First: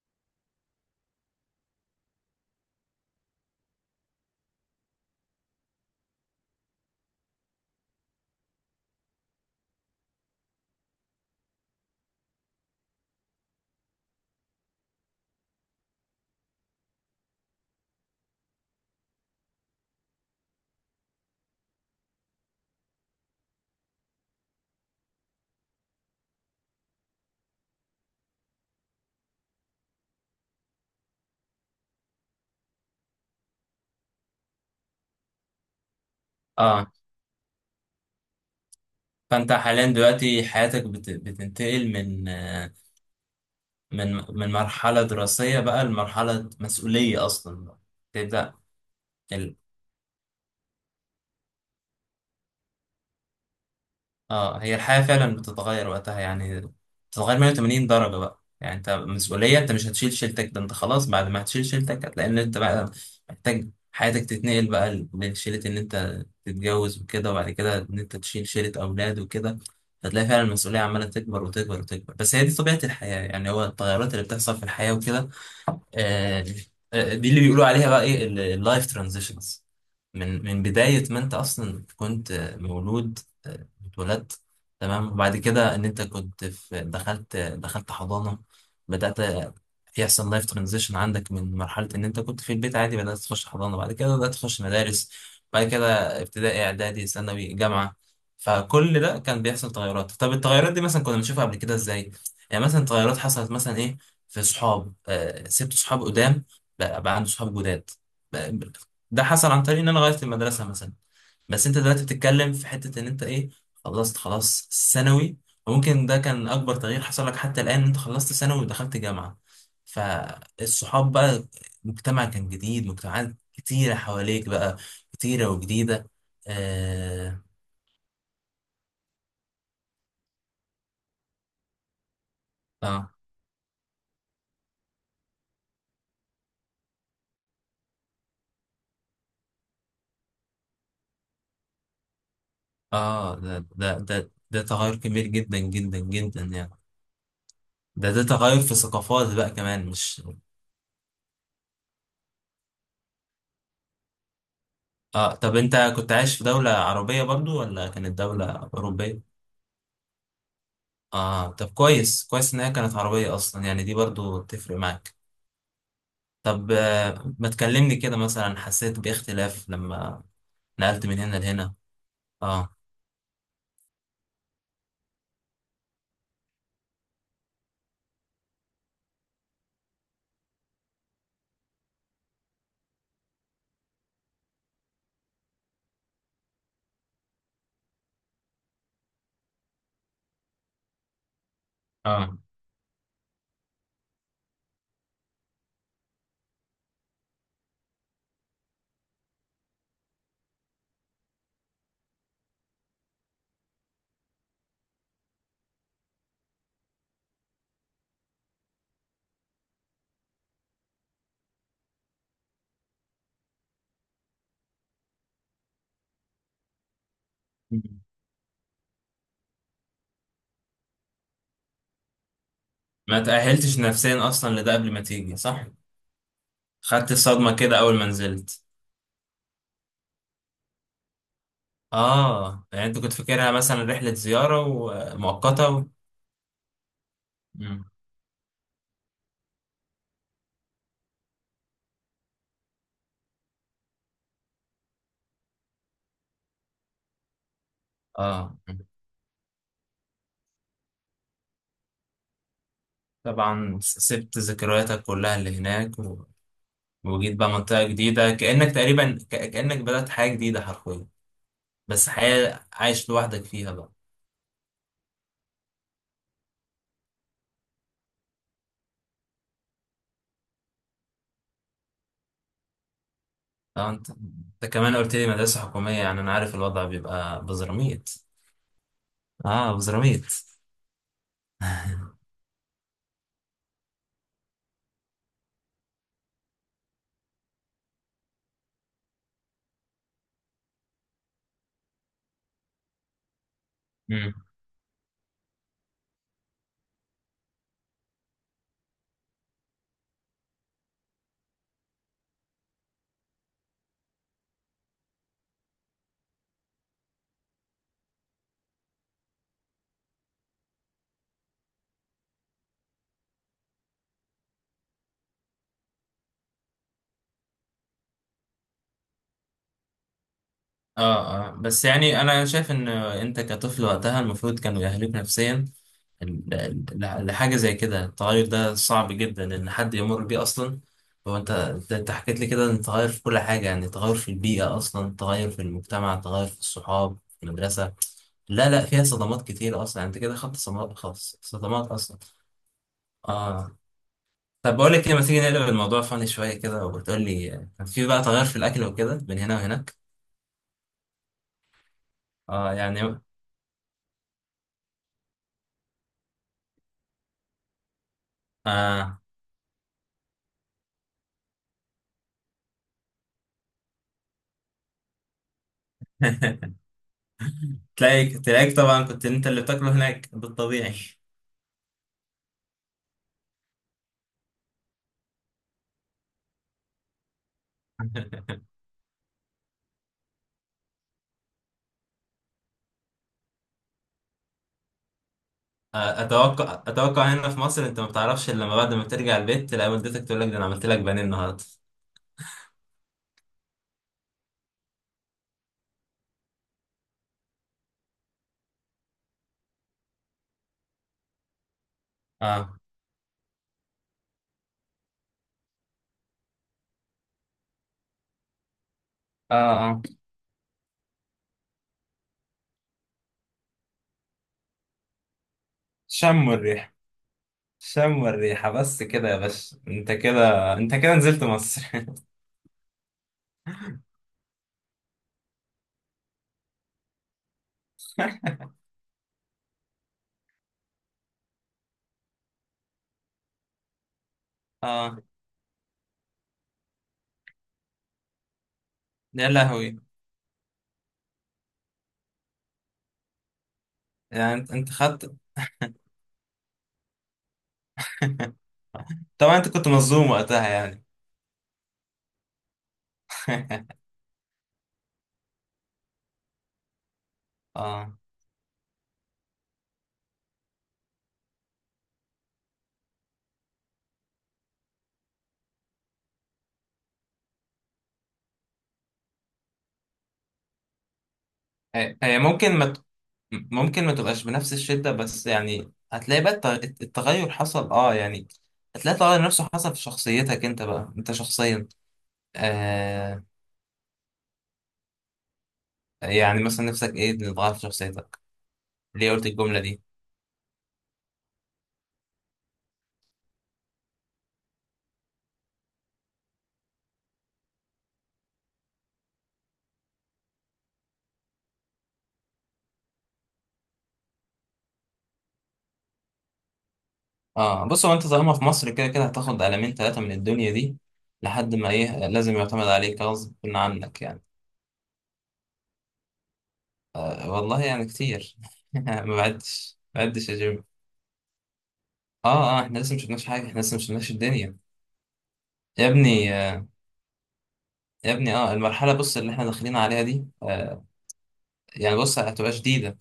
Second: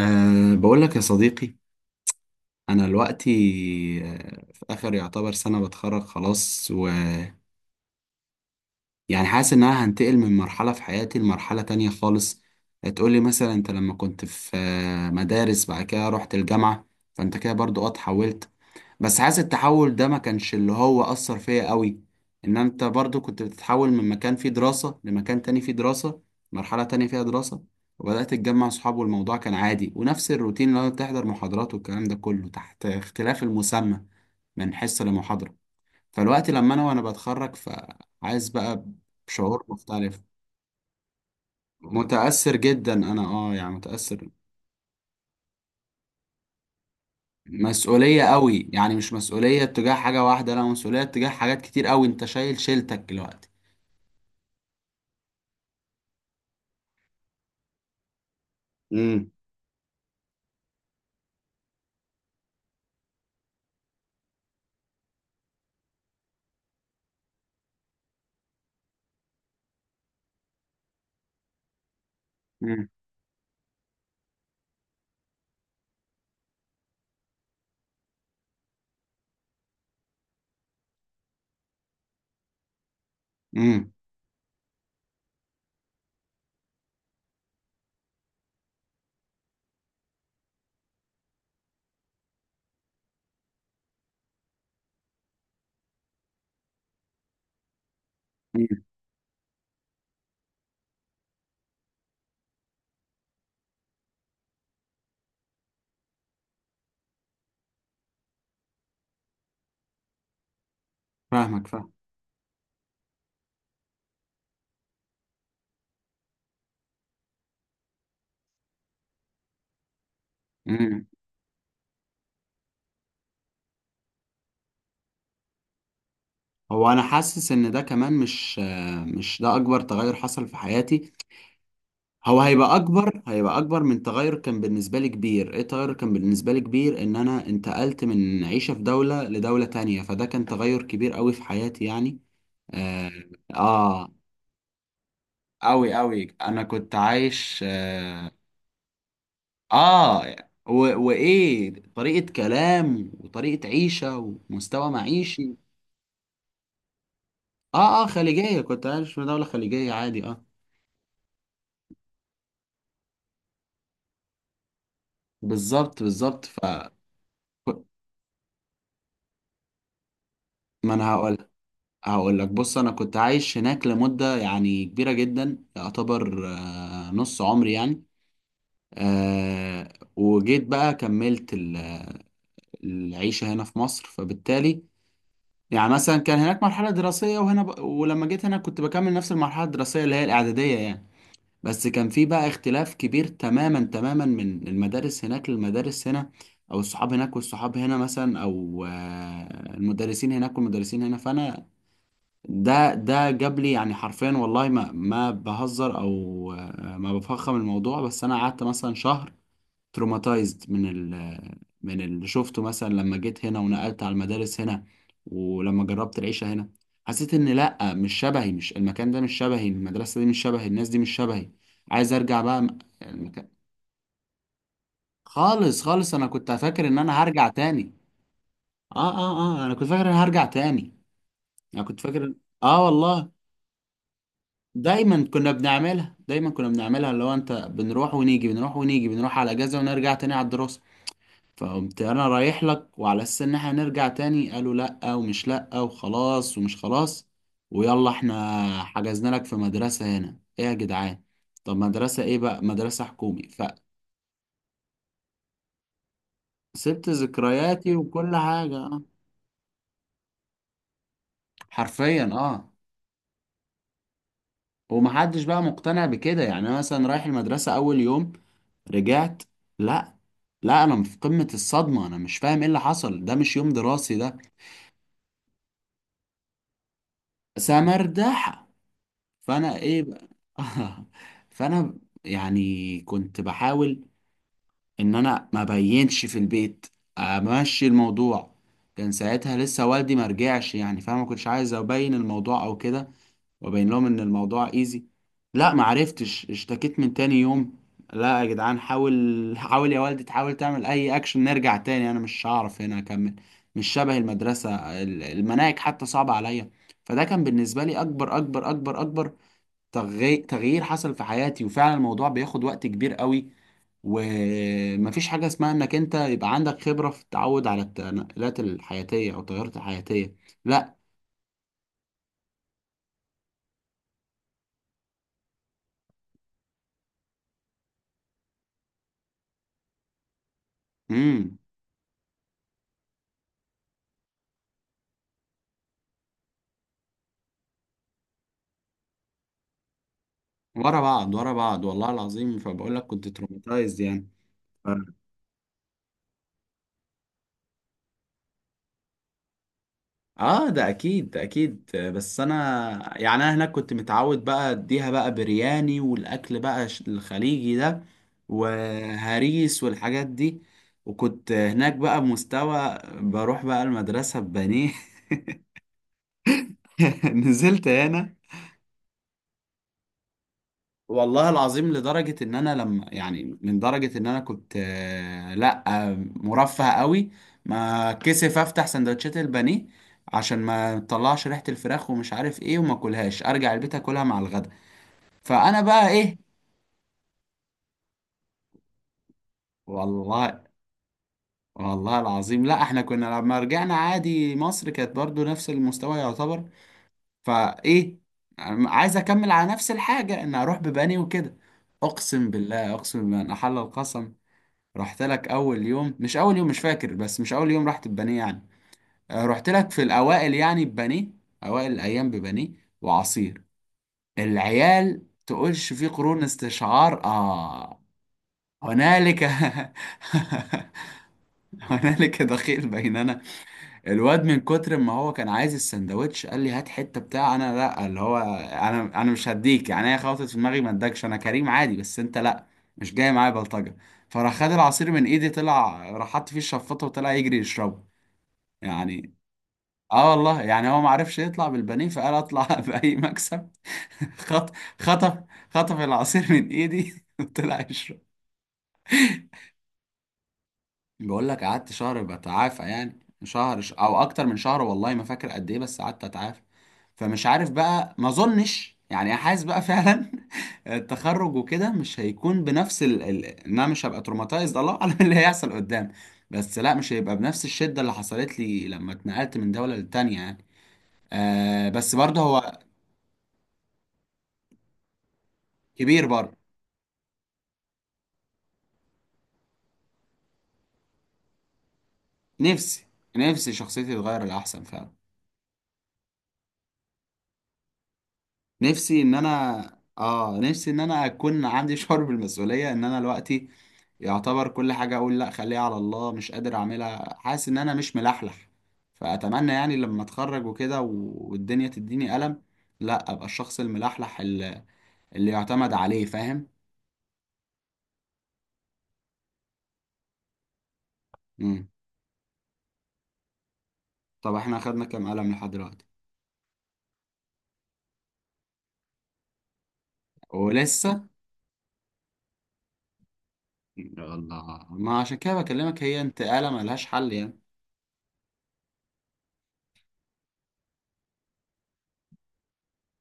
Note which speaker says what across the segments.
Speaker 1: بقول لك يا صديقي، أنا دلوقتي في آخر يعتبر سنة بتخرج خلاص ويعني حاسس إن أنا هنتقل من مرحلة في حياتي لمرحلة تانية خالص. هتقولي مثلا أنت لما كنت في مدارس، بعد كده رحت الجامعة، فأنت كده برضو اتحولت، بس حاسس التحول ده ما كانش اللي هو أثر فيا قوي. إن أنت برضو كنت بتتحول من مكان فيه دراسة لمكان تاني فيه دراسة، مرحلة تانية فيها دراسة، وبدأت تتجمع صحاب والموضوع كان عادي ونفس الروتين اللي هو بتحضر محاضرات والكلام ده كله تحت اختلاف المسمى، من حصة لمحاضرة. فالوقت لما أنا
Speaker 2: اه
Speaker 1: وأنا بتخرج فعايز بقى
Speaker 2: فانت
Speaker 1: بشعور
Speaker 2: حاليا
Speaker 1: مختلف.
Speaker 2: دلوقتي حياتك بتنتقل من
Speaker 1: متأثر
Speaker 2: آه،
Speaker 1: جدا أنا، يعني
Speaker 2: من
Speaker 1: متأثر.
Speaker 2: من مرحلة دراسية بقى لمرحلة مسؤولية اصلا بقى.
Speaker 1: مسؤولية
Speaker 2: تبدأ.
Speaker 1: قوي، يعني مش مسؤولية تجاه حاجة واحدة، لا مسؤولية تجاه حاجات كتير قوي، أنت شايل شيلتك دلوقتي.
Speaker 2: اه، هي الحياة فعلا بتتغير وقتها يعني بتتغير 180 درجة بقى. يعني انت
Speaker 1: امم.
Speaker 2: مسؤولية، انت مش هتشيل شيلتك، ده انت خلاص بعد ما هتشيل شيلتك هتلاقي ان انت بقى محتاج حياتك تتنقل بقى لشيلة ان انت تتجوز وكده، وبعد كده ان انت تشيل شيلة اولاد وكده. هتلاقي فعلا المسؤولية عمالة تكبر وتكبر وتكبر، بس هي دي طبيعة
Speaker 1: امم.
Speaker 2: الحياة يعني، هو التغيرات اللي بتحصل في الحياة وكده. آه دي اللي بيقولوا عليها بقى ايه، اللايف ترانزيشنز. من بداية ما انت اصلا كنت مولود،
Speaker 1: امم.
Speaker 2: اتولدت، تمام. وبعد كده ان انت كنت في، دخلت حضانة، بدأت يحصل لايف ترانزيشن عندك. من مرحلة ان انت كنت في البيت عادي، بدأت تخش حضانة، بعد كده بدأت تخش مدارس، بعد كده ابتدائي، اعدادي، ثانوي، جامعة. فكل ده كان بيحصل تغيرات. طب التغيرات دي مثلا كنا بنشوفها قبل كده ازاي؟ يعني مثلا تغيرات حصلت مثلا ايه؟ في صحاب، سبت صحاب قدام، بقى عندي صحاب جداد. ده حصل عن طريق ان انا غيرت المدرسه مثلا.
Speaker 1: فاهمك،
Speaker 2: بس انت
Speaker 1: فاهم.
Speaker 2: دلوقتي بتتكلم في حته ان انت ايه، خلصت خلاص ثانوي، وممكن ده كان اكبر تغيير حصل لك حتى الان. انت خلصت ثانوي ودخلت جامعه،
Speaker 1: امم.
Speaker 2: فالصحاب بقى مجتمع كان جديد، مجتمعات كتيره حواليك بقى، كتيره وجديده.
Speaker 1: هو انا
Speaker 2: اه.
Speaker 1: حاسس ان ده كمان مش، مش ده اكبر تغير حصل في حياتي. هو هيبقى
Speaker 2: اه،
Speaker 1: اكبر، هيبقى اكبر من تغير كان بالنسبه لي كبير. ايه تغير كان بالنسبه لي كبير؟ ان انا انتقلت من عيشه في دوله لدوله تانية، فده كان تغير كبير قوي في حياتي يعني. اه.
Speaker 2: آه ده، ده
Speaker 1: آه.
Speaker 2: ده ده تغير كبير جدا
Speaker 1: قوي
Speaker 2: جدا
Speaker 1: قوي،
Speaker 2: جدا
Speaker 1: انا
Speaker 2: يعني.
Speaker 1: كنت عايش،
Speaker 2: ده
Speaker 1: اه.
Speaker 2: تغير في ثقافات بقى كمان، مش؟
Speaker 1: آه. و... وايه، طريقه كلام وطريقه عيشه ومستوى
Speaker 2: اه
Speaker 1: معيشي.
Speaker 2: طب انت كنت عايش في دولة عربية برضو ولا
Speaker 1: اه اه،
Speaker 2: كانت دولة
Speaker 1: خليجية، كنت عايش في
Speaker 2: أوروبية؟
Speaker 1: دولة خليجية عادي، اه.
Speaker 2: اه طب كويس، كويس ان هي كانت عربية اصلا يعني، دي برضو تفرق معاك.
Speaker 1: بالظبط بالظبط،
Speaker 2: طب ما تكلمني كده، مثلا حسيت باختلاف لما
Speaker 1: ما
Speaker 2: نقلت
Speaker 1: انا
Speaker 2: من هنا
Speaker 1: هقول
Speaker 2: لهنا؟
Speaker 1: هقول لك.
Speaker 2: اه.
Speaker 1: بص انا كنت عايش هناك لمدة يعني كبيرة جدا، يعتبر نص عمري يعني. وجيت بقى كملت العيشة هنا في مصر، فبالتالي يعني مثلا كان هناك مرحلة دراسية، وهنا ولما جيت هنا كنت بكمل نفس المرحلة الدراسية اللي هي الإعدادية يعني. بس كان في
Speaker 2: اه.
Speaker 1: بقى اختلاف كبير تماما تماما، من المدارس هناك للمدارس هنا، او الصحاب هناك والصحاب هنا مثلا، او المدرسين هناك والمدرسين هنا. فانا، ده جاب لي يعني حرفيا، والله ما بهزر، او ما بفخم الموضوع، بس انا قعدت مثلا شهر تروماتايزد من من اللي شفته مثلا لما جيت هنا ونقلت على المدارس هنا. ولما جربت العيشة هنا، حسيت ان لا،
Speaker 2: مم.
Speaker 1: مش شبهي، مش المكان ده مش شبهي، المدرسة دي مش شبهي، الناس دي مش شبهي. عايز ارجع بقى
Speaker 2: ما
Speaker 1: المكان.
Speaker 2: تأهلتش نفسيا اصلا لده قبل ما تيجي، صح؟
Speaker 1: خالص خالص، انا كنت فاكر ان
Speaker 2: خدت
Speaker 1: انا هرجع
Speaker 2: الصدمة كده
Speaker 1: تاني.
Speaker 2: اول ما نزلت.
Speaker 1: اه. اه اه، انا كنت فاكر ان أنا هرجع تاني، انا كنت فاكر.
Speaker 2: اه،
Speaker 1: اه
Speaker 2: يعني انت كنت
Speaker 1: والله،
Speaker 2: فاكرها مثلا رحلة زيارة
Speaker 1: دايما كنا
Speaker 2: ومؤقتة
Speaker 1: بنعملها، دايما كنا بنعملها، اللي هو انت
Speaker 2: مم.
Speaker 1: بنروح ونيجي، بنروح ونيجي، بنروح على اجازة ونرجع تاني على الدراسة. فقمت انا رايح لك وعلى اساس ان احنا نرجع تاني، قالوا لا، ومش لا وخلاص ومش خلاص، ويلا
Speaker 2: اه
Speaker 1: احنا حجزنا لك في مدرسة هنا، ايه يا جدعان؟ طب مدرسة ايه بقى؟ مدرسة حكومي.
Speaker 2: طبعا، سبت ذكرياتك كلها اللي هناك
Speaker 1: فسبت
Speaker 2: وجيت بقى منطقة
Speaker 1: ذكرياتي
Speaker 2: جديدة،
Speaker 1: وكل
Speaker 2: كأنك
Speaker 1: حاجة،
Speaker 2: تقريبا كأنك بدأت حياة جديدة حرفيا، بس
Speaker 1: حرفيا،
Speaker 2: حياة
Speaker 1: اه.
Speaker 2: عايش لوحدك فيها بقى.
Speaker 1: ومحدش بقى مقتنع بكده، يعني انا مثلا رايح المدرسة اول يوم، رجعت. لا، لا، انا في قمة الصدمة، انا مش فاهم ايه اللي حصل، ده مش يوم
Speaker 2: اه انت،
Speaker 1: دراسي ده.
Speaker 2: انت كمان قلت لي مدرسة حكومية، يعني انا عارف الوضع بيبقى بزراميط.
Speaker 1: سمردحة.
Speaker 2: اه
Speaker 1: فانا ايه
Speaker 2: بزراميط.
Speaker 1: بقى؟ فانا يعني كنت بحاول ان انا ما بينش في البيت، امشي الموضوع. كان ساعتها لسه والدي ما رجعش، يعني فانا ما كنتش عايز ابين الموضوع او كده، وابين لهم ان
Speaker 2: مم.
Speaker 1: الموضوع ايزي. لا، ما عرفتش، اشتكيت من تاني يوم. لا يا جدعان حاول، حاول يا والدي، تحاول تعمل اي اكشن، نرجع تاني، انا مش هعرف هنا اكمل، مش شبه المدرسة، المناهج حتى صعبة عليا. فده كان بالنسبة لي اكبر اكبر اكبر اكبر تغيير حصل في حياتي، وفعلا الموضوع بياخد وقت كبير قوي، ومفيش حاجة اسمها انك انت يبقى عندك خبرة في التعود على التنقلات الحياتية او التغيرات الحياتية. لا.
Speaker 2: اه اه، بس يعني انا شايف ان انت كطفل وقتها المفروض كانوا يأهلوك نفسيا لحاجة زي كده. التغير ده صعب جدا إن حد يمر بيه أصلا. هو أنت
Speaker 1: امم.
Speaker 2: أنت أنت حكيت لي كده إن تغير في كل حاجة، يعني تغير في البيئة أصلا، تغير في المجتمع، تغير في الصحاب، في المدرسة. لا لا، فيها صدمات كتير أصلا يعني، أنت كده خدت صدمات
Speaker 1: ورا بعض،
Speaker 2: خلاص،
Speaker 1: ورا بعض،
Speaker 2: صدمات
Speaker 1: والله
Speaker 2: أصلا.
Speaker 1: العظيم، فبقول لك كنت
Speaker 2: آه
Speaker 1: تروماتايزد يعني.
Speaker 2: طب بقول لك إيه، ما تيجي نقلب الموضوع فاني شوية كده، وبتقول لي، كان في بقى تغير في الأكل وكده بين هنا وهناك؟
Speaker 1: اه، ده اكيد، ده اكيد، بس
Speaker 2: آه يعني.
Speaker 1: انا يعني انا هناك كنت متعود بقى اديها بقى برياني، والاكل بقى الخليجي ده،
Speaker 2: آه.
Speaker 1: وهريس والحاجات دي، وكنت هناك بقى بمستوى، بروح بقى المدرسة ببانيه. نزلت هنا،
Speaker 2: تلاقيك، تلاقيك طبعا كنت أنت اللي بتاكله هناك بالطبيعي.
Speaker 1: والله العظيم لدرجة ان انا لما يعني، من درجة ان انا كنت لا، مرفه قوي، ما كسف افتح سندوتشات البانيه عشان ما تطلعش ريحة الفراخ ومش عارف ايه، وما اكلهاش، ارجع البيت اكلها مع الغدا. فانا بقى ايه،
Speaker 2: اتوقع، اتوقع هنا في مصر انت ما بتعرفش الا لما بعد ما ترجع البيت تلاقي والدتك تقول لك ده
Speaker 1: والله.
Speaker 2: انا عملت لك بانيه النهارده.
Speaker 1: والله العظيم، لا احنا كنا لما رجعنا عادي مصر كانت برضو نفس المستوى يعتبر، فايه، عايز اكمل على نفس الحاجة، ان اروح ببانيه وكده. اقسم
Speaker 2: اه.
Speaker 1: بالله، اقسم بالله ان احل القسم. رحت لك اول يوم، مش اول يوم مش فاكر، بس مش اول يوم رحت ببانيه يعني،
Speaker 2: اه.
Speaker 1: رحت لك في
Speaker 2: اه
Speaker 1: الاوائل يعني ببانيه، اوائل الايام ببانيه وعصير. العيال تقولش في قرون
Speaker 2: شم الريحه،
Speaker 1: استشعار، اه.
Speaker 2: شم الريحه بس. كده يا
Speaker 1: هنالك.
Speaker 2: باشا، انت كده، انت كده نزلت مصر.
Speaker 1: هنالك دخيل بيننا. الواد من كتر ما هو كان عايز السندوتش، قال لي هات حته بتاع انا، لا اللي هو انا، انا مش هديك يعني، هي خبطت في دماغي ما ادكش انا كريم عادي، بس انت لا، مش جاي معايا بلطجه. فراح خد العصير
Speaker 2: اه
Speaker 1: من ايدي، طلع راح حط فيه الشفاطه وطلع يجري يشربه يعني.
Speaker 2: يا لهوي.
Speaker 1: اه والله يعني، هو ما عرفش يطلع بالبانيه، فقال اطلع، باي مكسب.
Speaker 2: يعني انت،
Speaker 1: خط
Speaker 2: انت خدت.
Speaker 1: خطف خطف العصير من ايدي، وطلع يشربه.
Speaker 2: طبعا انت كنت مظلوم وقتها يعني.
Speaker 1: بقول لك قعدت شهر بتعافى، يعني شهر، او اكتر من شهر، والله ما فاكر قد ايه، بس قعدت اتعافى. فمش عارف
Speaker 2: اه.
Speaker 1: بقى، ما اظنش يعني، حاسس بقى فعلا التخرج وكده مش هيكون بنفس ان انا مش هبقى تروماتايزد. الله اعلم إيه اللي هيحصل قدام، بس لا، مش هيبقى بنفس الشدة اللي حصلت لي لما اتنقلت من دولة للتانية يعني. بس
Speaker 2: هي هي
Speaker 1: برضه
Speaker 2: ممكن
Speaker 1: هو
Speaker 2: ما ت- ممكن ما تبقاش بنفس الشدة، بس يعني
Speaker 1: كبير
Speaker 2: هتلاقي بقى
Speaker 1: برضه.
Speaker 2: التغير حصل، اه يعني. هتلاقي التغير نفسه حصل في شخصيتك انت بقى، انت شخصيا.
Speaker 1: نفسي،
Speaker 2: آه.
Speaker 1: نفسي شخصيتي تتغير للأحسن فعلا.
Speaker 2: يعني مثلا نفسك ايه اللي اتغير في شخصيتك؟
Speaker 1: نفسي
Speaker 2: ليه
Speaker 1: ان
Speaker 2: قلت الجملة
Speaker 1: انا،
Speaker 2: دي؟
Speaker 1: اه نفسي ان انا اكون عندي شعور بالمسؤولية، ان انا دلوقتي يعتبر كل حاجة أقول لأ خليها على الله، مش قادر أعملها، حاسس إن أنا مش ملحلح. فأتمنى يعني لما أتخرج وكده والدنيا تديني قلم، لأ أبقى الشخص الملحلح، اللي يعتمد عليه، فاهم؟
Speaker 2: اه بص، هو انت طالما في مصر، كده كده هتاخد قلمين ثلاثة من الدنيا دي لحد
Speaker 1: مم.
Speaker 2: ما ايه، لازم يعتمد عليك غصب عنك يعني.
Speaker 1: طب إحنا أخدنا كام قلم لحد دلوقتي؟
Speaker 2: والله يعني كتير. ما بعدش، ما بعدش يا جيم.
Speaker 1: ولسه؟
Speaker 2: اه. اه احنا لسه مش شفناش حاجة، احنا لسه مش
Speaker 1: يا
Speaker 2: شفناش الدنيا.
Speaker 1: الله، ما عشان كده بكلمك،
Speaker 2: يا
Speaker 1: هي
Speaker 2: ابني
Speaker 1: انتقالة
Speaker 2: آه،
Speaker 1: ملهاش حل يعني.
Speaker 2: يا ابني اه، المرحلة بص اللي احنا داخلين عليها دي آه، يعني بص هتبقى شديدة.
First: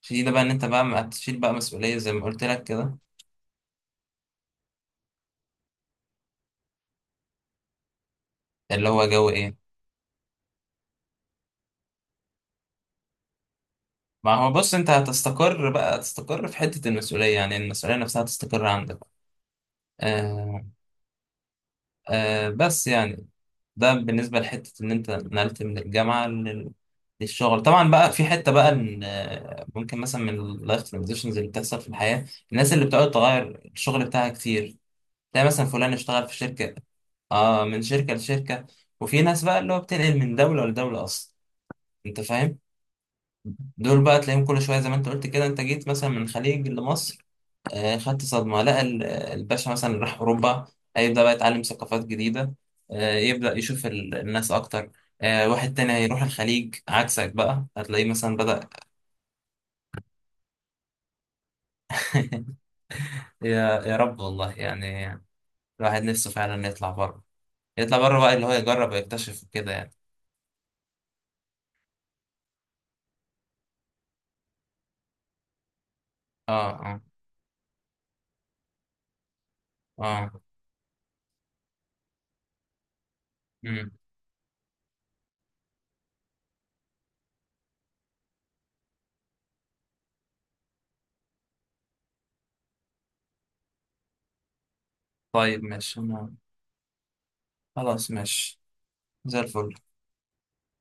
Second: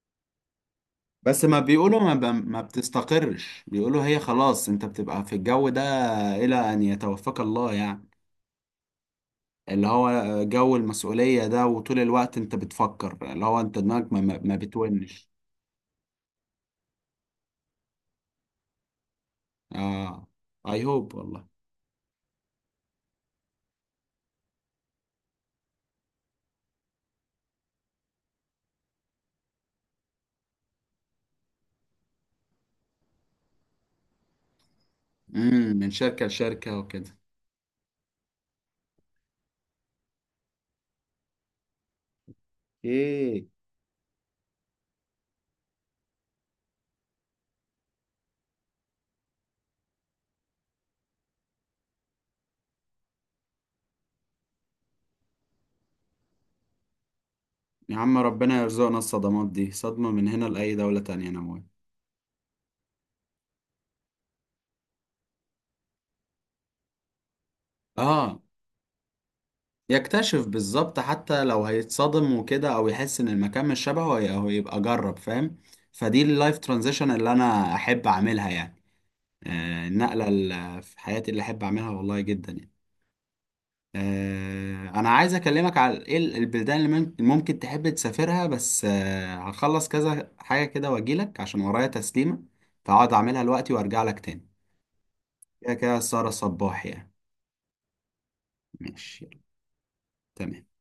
Speaker 2: شديدة بقى ان انت بقى هتشيل
Speaker 1: بس
Speaker 2: بقى
Speaker 1: ما
Speaker 2: مسؤولية
Speaker 1: بيقولوا،
Speaker 2: زي ما قلت
Speaker 1: ما
Speaker 2: لك كده.
Speaker 1: بتستقرش، بيقولوا هي خلاص أنت بتبقى في الجو ده إلى أن يتوفاك الله يعني.
Speaker 2: اللي هو جو ايه؟
Speaker 1: اللي هو جو المسؤولية ده، وطول الوقت انت بتفكر، اللي هو انت دماغك ما,
Speaker 2: ما
Speaker 1: ما
Speaker 2: هو
Speaker 1: ما
Speaker 2: بص، انت
Speaker 1: بتونش.
Speaker 2: هتستقر بقى، تستقر في حتة المسؤولية، يعني المسؤولية نفسها تستقر عندك.
Speaker 1: اه.
Speaker 2: آه.
Speaker 1: اي هوب والله.
Speaker 2: آه بس يعني، ده بالنسبة لحتة ان انت نقلت من الجامعة للشغل. طبعا بقى في حتة بقى ان ممكن مثلا من اللايف ترانزيشنز اللي بتحصل في الحياة، الناس اللي بتقعد تغير الشغل بتاعها كتير. تلاقي مثلا
Speaker 1: امم. من
Speaker 2: فلان
Speaker 1: شركة
Speaker 2: اشتغل في شركة.
Speaker 1: لشركة وكده.
Speaker 2: اه، من شركة لشركة. وفي ناس بقى اللي هو بتنقل من دولة لدولة اصلا، انت فاهم؟
Speaker 1: ايه.
Speaker 2: دول بقى تلاقيهم كل شوية. زي ما انت قلت كده، انت جيت مثلا من الخليج لمصر، خدت صدمة. لقى الباشا مثلا اللي راح أوروبا هيبدأ بقى يتعلم ثقافات جديدة، يبدأ يشوف الناس أكتر. واحد تاني هيروح الخليج عكسك بقى،
Speaker 1: يا
Speaker 2: هتلاقيه
Speaker 1: عم
Speaker 2: مثلا
Speaker 1: ربنا
Speaker 2: بدأ.
Speaker 1: يرزقنا الصدمات دي، صدمة من هنا لأي دولة تانية انا موافق.
Speaker 2: يا رب، والله يعني. الواحد نفسه فعلا يطلع بره، يطلع بره بقى،
Speaker 1: اه.
Speaker 2: اللي هو يجرب ويكتشف كده يعني.
Speaker 1: يكتشف بالظبط، حتى لو هيتصدم وكده او يحس ان المكان مش شبهه، هو يبقى جرب، فاهم؟ فدي
Speaker 2: اه.
Speaker 1: اللايف
Speaker 2: اه.
Speaker 1: ترانزيشن اللي انا احب اعملها يعني. آه، النقلة
Speaker 2: اه.
Speaker 1: اللي في حياتي اللي احب اعملها، والله جدا يعني.
Speaker 2: مم.
Speaker 1: انا عايز اكلمك على ايه، البلدان اللي ممكن تحب تسافرها، بس هخلص كذا حاجه كده واجيلك عشان ورايا تسليمه، فاقعد اعملها دلوقتي وارجع لك تاني.
Speaker 2: طيب
Speaker 1: كده كده
Speaker 2: ماشي
Speaker 1: السهره صباح يعني.
Speaker 2: خلاص ماشي،
Speaker 1: ماشي.
Speaker 2: زي الفل.
Speaker 1: تمام.